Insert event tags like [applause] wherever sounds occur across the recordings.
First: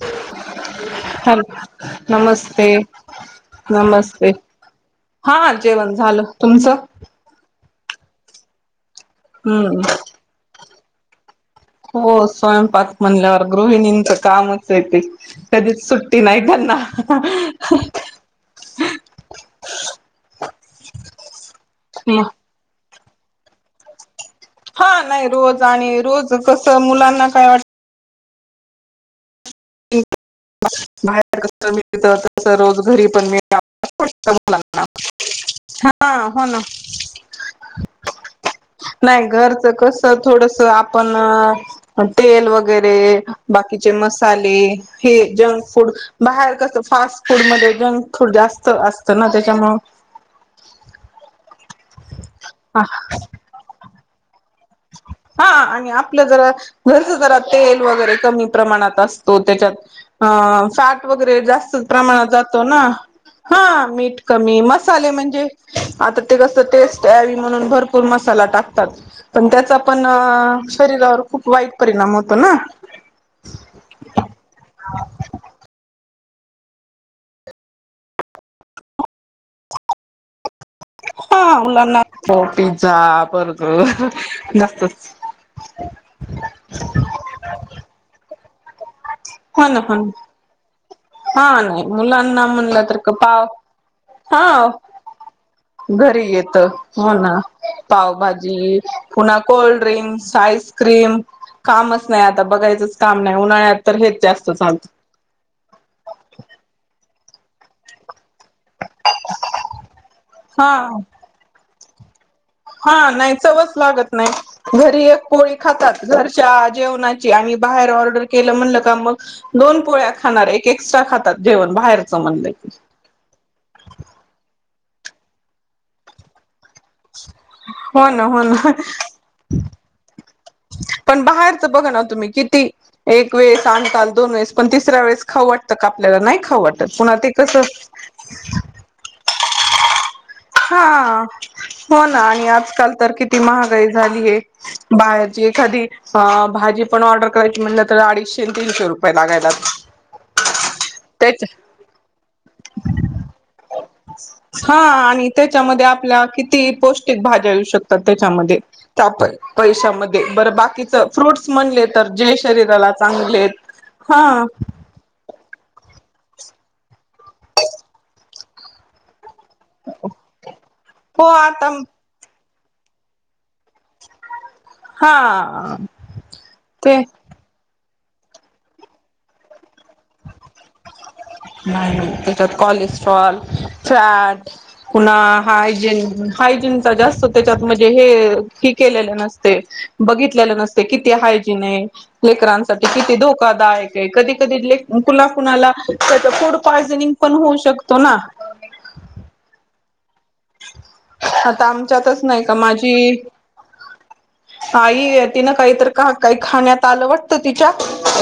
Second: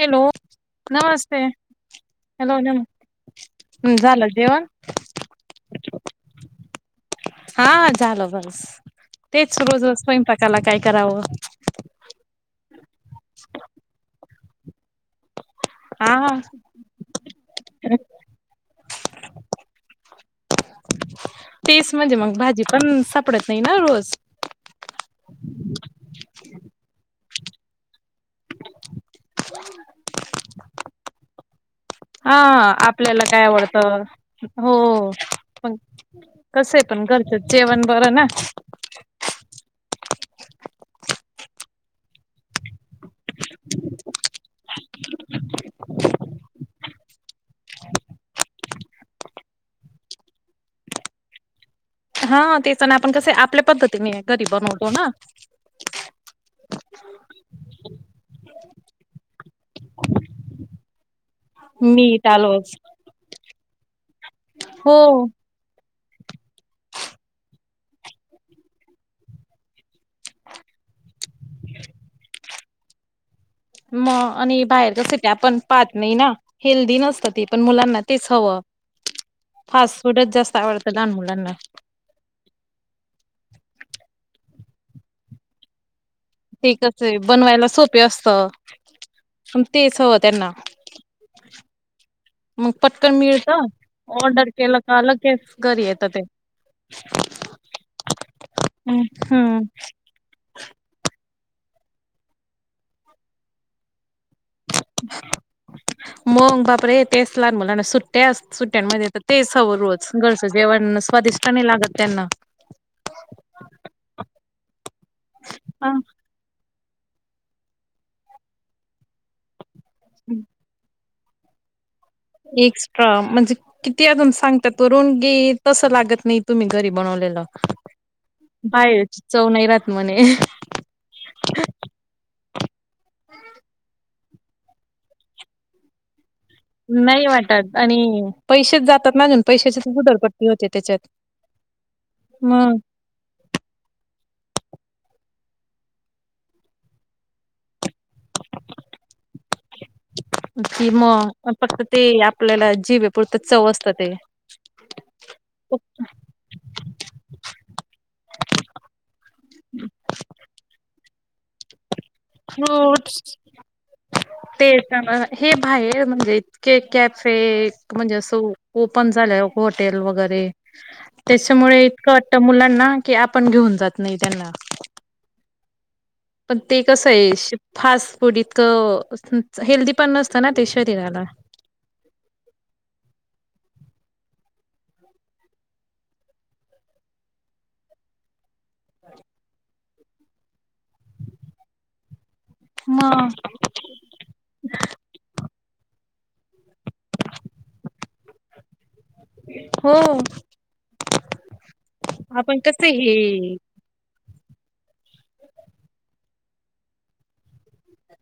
Hello नमस्ते hello नमस्ते. हम्म झालं नमस्ते जेवण. हा जेवण झालं तुमचं. हा झालं बस तेच हम्म रोज स्वयंपाकाला काय करावं. हो स्वयंपाक म्हणल्यावर गृहिणीच कामच येते. कधी सुट्टी हा नाही करना. तेच म्हणजे मग भाजी पण सप डत नाही ना रोज- हा नाही रोज आणि रोज कसं मुलांना काय वाट [inaudible] बाहेर कस मिळत हा तस रोज घरी आपल्याला पण काय मिळ आवडत मुलांना हो. हा हो ना कसे पण घरचेच जेवण बरं ना. नाही घरच कसं थोडस आपण तेल वगैरे बाकीचे मसाले हे जंक फूड बाहेर कसं फास्ट फूड मध्ये जंग फूड जास्त असतं ना त्याच्यामुळं हा तेच ना आपण कस आपल्या पद्धतीने घरी बनवतो ना. हा आणि आपलं जरा घरच जरा तेल वगैरे कमी प्रमाणात असतो त्याच्यात अ फॅट वगैरे जास्त मीठ प्रमाणात जातो आलोच ना. हा मीठ कमी हो मसाले म्हणजे आता ते कस टेस्ट यावी म्हणून भरपूर मसाला टाकतात पण त्याचा पण शरीरावर खूप वाईट परिणाम होतो ना मग आणि बाहेर कस ते आपण पाहत नाही ना हेल्दी नसतं ते पण मुलांना तेच हवं फास्ट फूडच जास्त आवडतं लहान हा मुलांना उला नातो पिझ्झा बर्गर तर ते कस आहे बनवायला सोपे असत पण हो ना हो तेच ना हवं त्यांना हा नाही मुलांना मग म्हणलं तर का पटकन पाव मिळत ऑर्डर हा केला की घरी येत हो ना पावभाजी पुन्हा हम्म कोल्ड्रिंक्स आईस्क्रीम कामच नाही आता बघायचंच काम नाही उन्हाळ्यात तर हे मंग बाप रे तेच ना मूला ना सुट्ट त्या सुट्ट्यांमध्ये तर तेच ह रोज गरच हा जेवण स्वादिष्ट नाही लागत त्यांना हा नाही चवच लागत नाही घरी एक पोळी हा खातात घरच्या जेवणाची आणि बाहेर ऑर्डर केलं म्हणलं का मग दोन पोळ्या खाणार एक एक्स्ट्रा खाणार जेवण बाहेर एक्स्ट्रा म्हणजे किती अजून सांगतात [inaudible] घे तसं लागत नाही तुम्ही घरी बनवलेलं हो ना हो ना बाहेर च चव नाही राहात म्हणे पण बाहेर तर बघा ना तुम्ही किती एक वेळेस आणकाल दोन वेस पण तिसऱ्या वेळेस खाऊ वाटतं का आपल्याला नाही खाऊ वाटत पुन्हा नाही ते कसं वाटात आणि पैसेच जातात ना पैशाचे उधडपड हा हो ना आणि मग आजकाल तर किती महागाई झाली आहे बाहरची एखादी भाजी पण ऑर्डर करायची म्हण तर आडीचशे तीनशे रुपये लागायला कि त्याच्या मग फक्त ते आपल्याला जिभे पुरत चव असतात हा आणि त्याच्यामध्ये आपल्या किती पौष्टिक भाज्या येऊ शकतात त्याच्यामध्ये त्या पैशामध्ये बरं बाकीच फ्रूट्स म्हणले तर जे शरीराला फ्रूट्स चांगलेत... हा ते हे बाहेर म्हणजे इतके कॅफे म्हणजे असं ओपन झालं हॉटेल वगैरे हो आता त्याच्यामुळे इतकं वाटत मुलांना की आपण घेऊन जात नाही त्यांना हा पण ते कस आहे फास्ट फूड इतकं हेल्दी पण नसतं ना ते शरीराला. नाही नाही त्याच्यात कोलेस्ट्रॉल चॅट पुन्हा हायजीन हायजीनचा जास्त त्याच्यात म्हणजे हे हि केलेलं नसते, बघितलेलं नसते, किती हायजीन आहे? लेकरांसाठी किती मग धोकादायक आहे?.... कधी कधी ले कुणा कुणाला तर फूड पॉयझनिंग पण होऊ शकतो ना हुं.. आता आमच्यातच नाही का आपण कस माझी हे आई तिनं काहीतर काही खाण्यात आलं वाटतं तिच्या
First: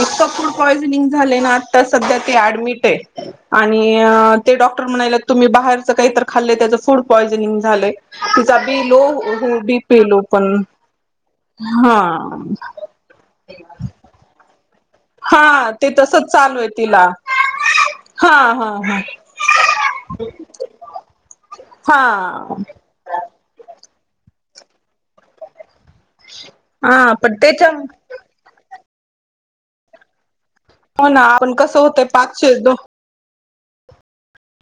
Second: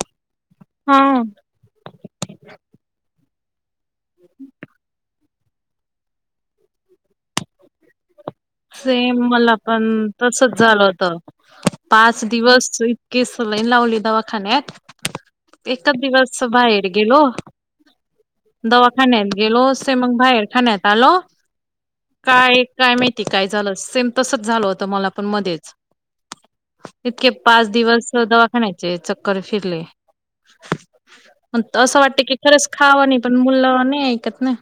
इतक फूड पॉयझनिंग हा. झाले ना आत्ता सध्या ती ऍडमिट आहे आणि ते डॉक्टर म्हणालयात तुम्ही बाहेरचं काहीतर खाल्लंय त्याचं फूड पॉयजनिंग झालं सेम मला पण लो तसच पण झालं होत हा पाच दिवस इतके सलाईन लावली दवाखान्यात हा ते एकच तसच दिवस चालू आहे बाहेर तिला गेलो हा हा हा दवाखान्यात गेलोे से मग बाहेर खान्यात आलो हा काय काय माहिती काय झालं सेम तसच झालं होतं मला पण मध्येच हा इतके पण पाच त्याच्या दिवस दवाखान्याचे चक्कर फिरले हो ना आपण कसं असं होतंय वाटत की, पाचशे खरंच दोन खावं नाही मुलं नाही ऐकत ना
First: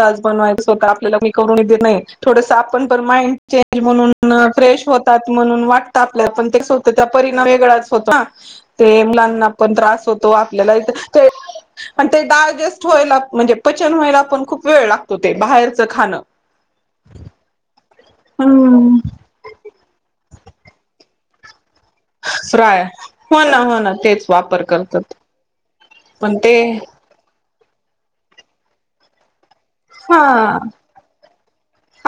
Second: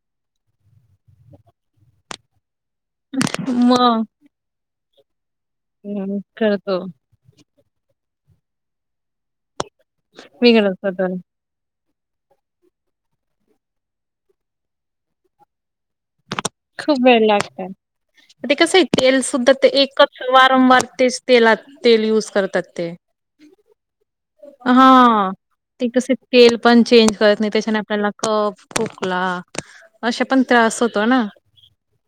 ताजं बनवायच होत आपल्याला मी करून देते तर नाही थोडस आप पण माइंड चेंज मग म्हणून फ्रेश होतात म्हणून वाटत हम्म आपल्या पण तेच करतो होतं त्या परिणाम वेगळाच होतो ना ते मुलांना पण त्रास होतो आपल्याला बिघडत तर ही पण ते डायजेस्ट व्हायला म्हणजे पचन व्हायला पण खूप वेळ लागतो ते बाहेरचं खाणं खूप वेळ लागतात ते कसं आहे हम्म तेल सुद्धा ते एकच वारंवार तेच तेलात तेल युज करतात फ्राय ते.. हो ना हो ना तेच वापर करतात हा.. ते कस तेल पण चेंज करत नाही. आपल्याला कप, खोकला असा पण हा त्रास होतो ना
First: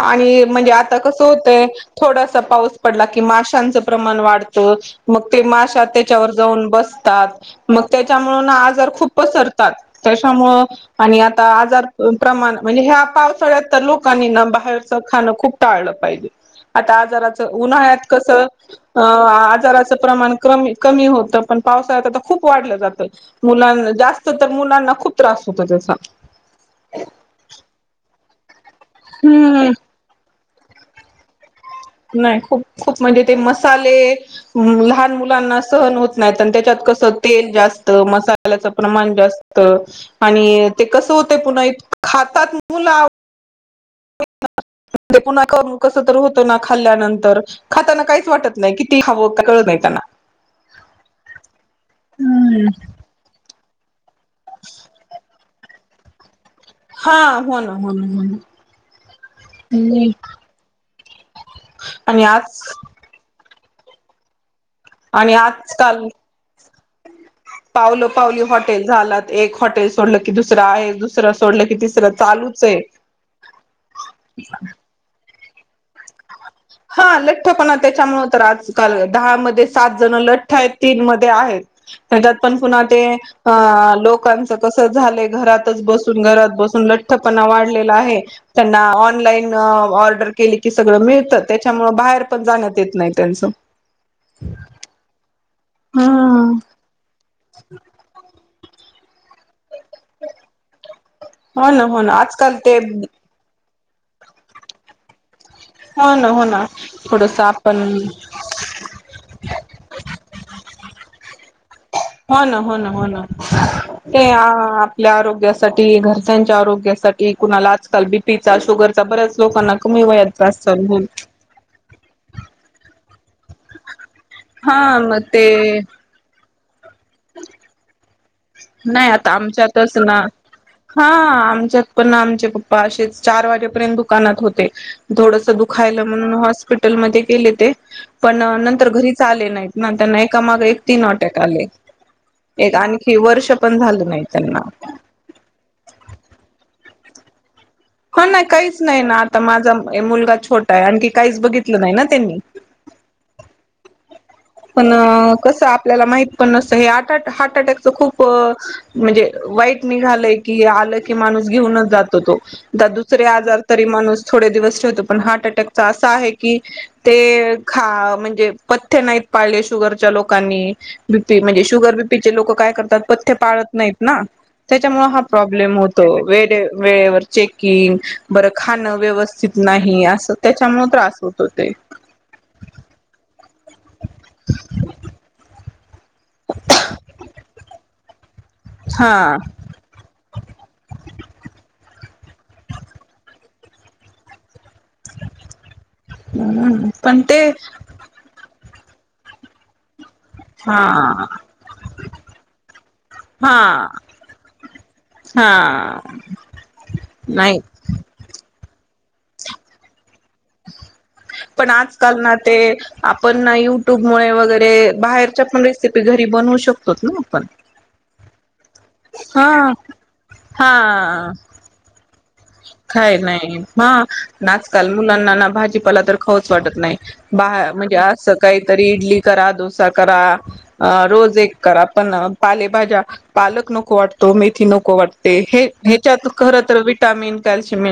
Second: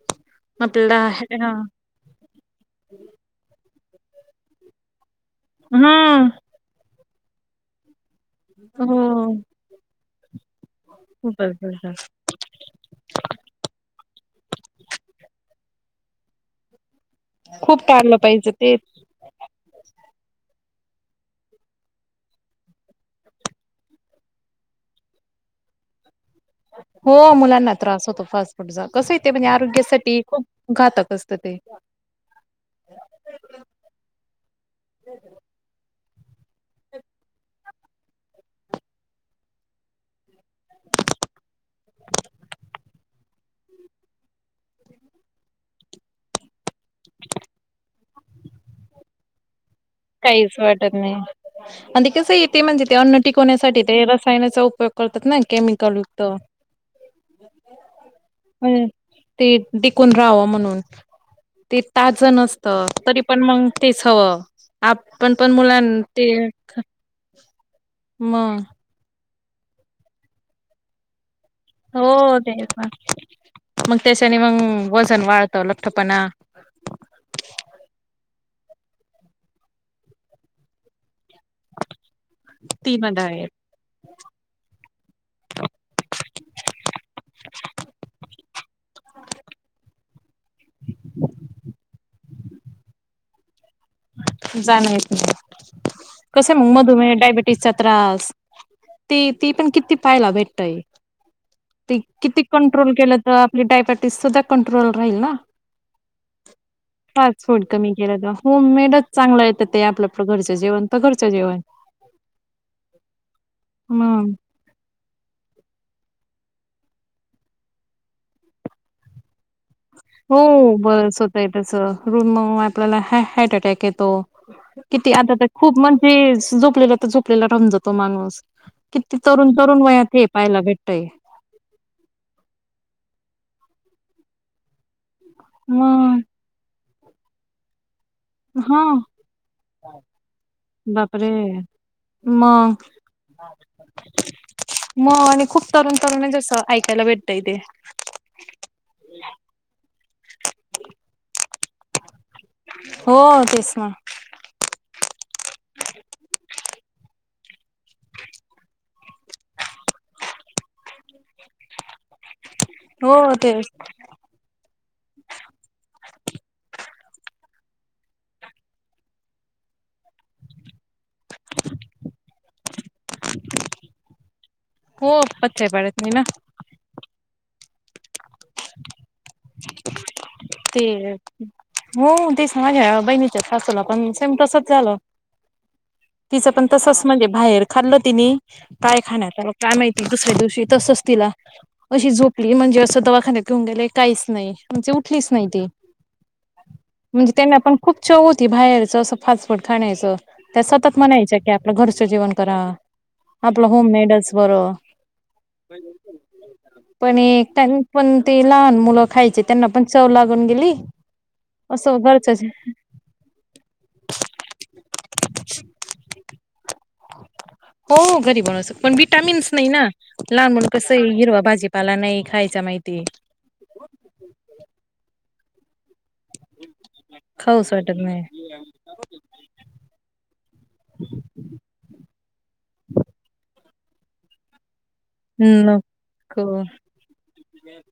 आणि म्हणजे आपल्याला आता कसं हा होतय थोडासा पाऊस पडला की माश्यांच प्रमाण वाढत मग ते माशा हा त्याच्यावर जाऊन बसतात मग त्याच्यामुळं हो आजार खूप पसरतात त्याच्यामुळं आणि आता खूपच आजार खूपच. प्रमाण म्हणजे ह्या पावसाळ्यात तर लोकांनी न बाहेर च खाणं खूप टाळलं पाहिजे. आता जरास खूप उन्हाळ्यात टाळलं पाहिजे ते कसं आजाराच प्रमाण कमी कमी होतं पण पावसाळ्यात आता खूप वाढलं जातं मुलां जास्त तर मुलांना खूप त्रास होतो असा हो मुलांना त्रास होतो फास्ट फूडचा कसंय ते म्हणजे हम्म आरोग्यासाठी खूप घातक असतं ते नाही खूप खूप म्हणजे ते मसाले नाय तर त्याच्यात कसं तेल जास्त, मसाल्याचं प्रमाण जास्त आणि ते कसं होतय पुन्हा खातात मुलं आव ते पुन्हा करून कसतर होतं ना. खाल्ल्यानंतर. खाताना काहींच हीच वाटत नाही. किती खावं कळत नाही. त्यांना काहीच वाटत नाही. आणि ते कसं ते म्हणजे ते अन्न टिकवण्यासाठी ते रस. सायनाचा उपयोग करतात नाई. केमिकल-युक्त. हा हो ना हो ना हो अ ते ना टिकून राहावं म्हणून. ते आणि ताजं आज नसत तरी पण मग तेच हवं. आणि आपण पण मुलां आजकाल ते पावलो-पावली मग हॉटेल झाल्यात. एक हॉटेल सोडलं की दुसरं आहे. दुसरं सोडलं की तिसरं हो चालूच तेच आहे ना. मग त्याच्याने मग वजन वाढतं लठ्ठपणा हा लठ्ठपणा त्याच्यामुळे तर आजकाल दहा मध्ये सात-जण लठ्ठ आहेत तीन मध्ये आहेत त्याच्यात पण पुन्हा ती ते. मध आहेत लोकांच तस झालंय घरातच बसुन घरात बसून लठ्ठपणा वाढलेला आहे. त्यांना ऑनलाईन ऑर्डर केली की सगळं मिळतं. त्याच्यामुळे बाहेर पण जाण्यात येत नाही त्यांच. जाणवत नाही. कस हम्म. मग मधुमेहा मुळे डायबेटीसचा त्रास. ते ती पण किती पायला भेटय हो ना ते हो ना किती आजकाल ते कंट्रोल केलं त डयबेटीस सुधा कंट्रोल राहिल ना. हो ना हो ना थोडस फास्-फूड आपण कमी केल त होममेड चांगलं येतं. ते आपलं आपल घरचं जेवण. तर घरचं जेवण. हो ना. हो ना. हो ना. मग ते आपल्या आरोग्यासाठी घर च्या आरोग्यासाठी कुणाला आजकाल बीपीचा शुगर चा बऱच हो बरच होतंय त्याच रूम म आपल्याला हा हार्ट अटॅक येतो. हा किती. मग आता तर ते खूप म्हणजे झोपलेला तर. झोपलेला राहुन जातो माणूस. नाही किती आता तरुण तरुण आमच्यातच वयात ना हे पाहायला भेटतय हां आमच्यात पण आमचे पप्पा असे चार वाजेपर्यंत दुकानात होते, थोडसं दुखायलं मग म्हणून हॉस्पि टलमध्ये गेले ते पण हा नंतर घरीच आले नाहीत ना त्यांना एकामागं एक तीन बापरे. अटॅक आले एक आणि म आणि खूप तरुण [unintelligible] ऐकायला भेटतय ते. [unintelligible] काहीच नाही ना आता माझा ये मुलगा छोटा आहे आणखी काहीच बघितलं नाही ना त्यांनी. हो तेच ना. पण कसं आपल्याला माहित पण नसत, हे आ हार्ट अटॅकच खूप म्हणजे वाईट निघालंय की आलं की माणूस घेऊनच जात. तो हो दुसर ते आजार तरी माणूस थोडे दिवस ठेवतो पण हार्ट अटॅक असा आहे की ते खा म्हणजे पथ्य नाहीत पाळले शुगरच्या लोकांनी बीपी म्हणजे शुगर बीपीचे लोक काय करतात पथ्ये पाळत नाहीत ना. त्याच्यामुळे हो हा पथ्य प्रॉब्लेम पाडत होतो नाही ना वे वेळेवर चेकिंग बर खाणं व्यवस् ते होतो ते हो ते सज बहिणीच्या सासुला पण सेम तसच झालं तिचं पण तसच म्हणजे बाहेर खाल्लं तिने. काय हा खाण्यात आल काय माहिती, दुसऱ्या दिवशी तसच तिला अशी झोपली म्हणजे असं दवाखान्यात घेउन गेले काहीच नाही. म्हणजे उठलीच नाही ती, पण म्हणजे ते त्यांना पण खूप चव होती बाहेर अस फास्ट फूड खाण्यायचं त्या हा सतत म्हणायच्या की आपलं घरचं जेवन करा. हा आपलं होम मेडच बर. हा. पण एक नाही त्यां पण ते लहान मुलं खायचे त्यांना पण दिली. पण आजकाल ना ते आपण युट्यूबमुळे वगैरे बाहेरच्या पण रेसिपी घरी बनू शक हो घरी बनू श पण हा विटामिन्स नाही ना लहान मुण कसं हा हिरवा भाजीपाला नाही. खायचा माहिती काय नाही ह आजकाल मुलांना ना भाजी पाला तर खाऊच वाटत नाही, बा खाऊच म्हणजे वाटत नाही अस काहीतरी इडली करा डोसा करा. रोज एक करा पण पालेभाज्या पालक नको वाटतो मेथी, नको वाटते हे ह्याच्यात नको खर तरवी विटामिन, कॅल्शिम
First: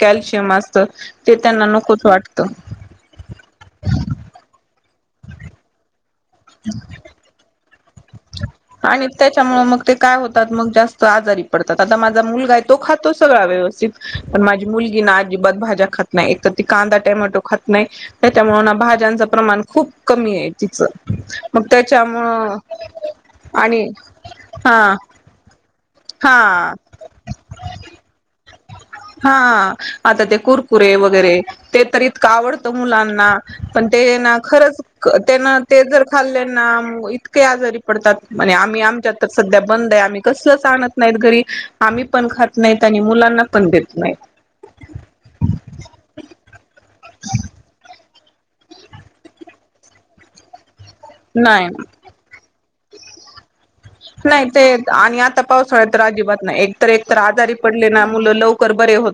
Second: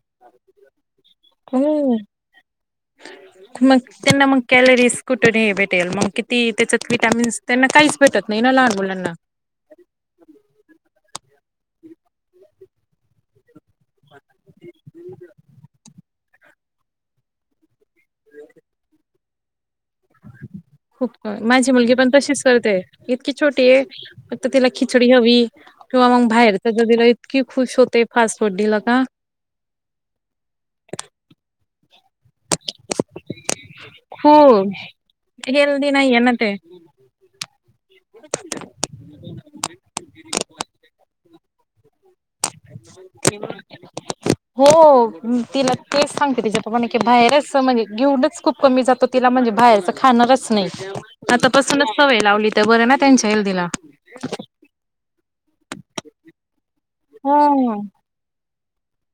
कॅल्शियम असतं ते त्यांना हो नकोच वाटतं. मग त्यांना मग कॅलरीज कुठेरी हे भेटेल मग किती त्याच्यात विटॅमिन्स त्यांना काही आणि त्याच्यामुळे मग ते काय होतात मग जास्त आजारी पडतात आता माझा मुलगा तो खातो सगळा वथ पण माझी मुलगी ना अजिबात भाज्या खात नाही एक तर ती कांदा टमॅटो खात नाही त्याच्यामुळे भाज्यांच प्रमाण खूप कमी आहे तिचं खूप मग माझी मुलगी पण तशीच त्याच्यामुळं करते इतकी छोटी आहे आणि फक्त तिला हा खिचडी हवी किंवा मग बाहेरच्या हा जला इतकी खुश होते फास्ट फू हा आता ते कुरकुरे वगैरे ते तरी आवडत मुलांना पण ते ना खूप खरंच ते हेल्दी जर नाहीये ना ते. खाल्ल्याना इतके आजारी पडतात म्ह आम्ही आमच्यात तर सध्या बंद आहे आम्ही कसलं सांगत नाहीत घरी आम्ही पण खात नाहीत आणि मुला हो तिला तेच सांगते तिच्यातमाण बाहेरच म्हणजे घेऊनच खूप कमी जातो तिला म्हणजे बाहेरच खाणारच नाही आता नाही पसूनच सवय लावली तर बरं ना त्यांच्या हेल्दीला नाही ते आणि आता पावसाळ्या तर अजिबात नाही एकत एक तर आजारी हो पडले ना मुलं लवकर बरे हो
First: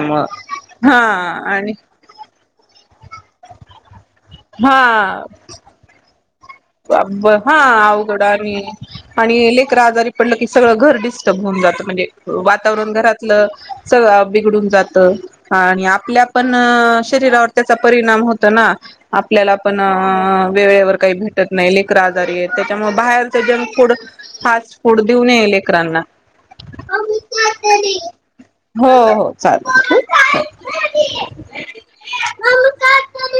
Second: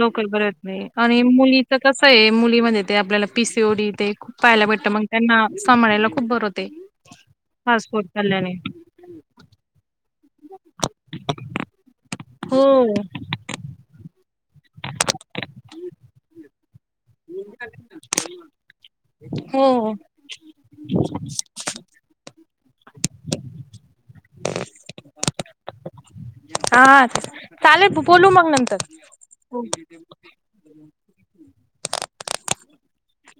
लोकल बरत नाही आणि आणि मुलीच कसं आहे मुलीमध्ये ते आपल्याला पिसओडी ते खूप पाहाला वाटतं मग हा त्यांना सांायला खूप बरं हो हा अवघड आणि आणि लेकराजारी पडलं की सगळं घर डिस्टर्ब होऊन जात म्हणजे हो वातावरण घरातलं स बड जात आप पण शरीरावर त्याचा परिणाम होत ना आपल्याला हो पण वेळेवर काही भेट नाही लेकर आजारी त्याच्यामुळे बाहेरच जंक फूड फास्ट फूड देऊ नये लेकरांना हां चालेल बोलू मग नंतर. हो हो चालेल.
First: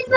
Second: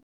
[unintelligible] [inaudible]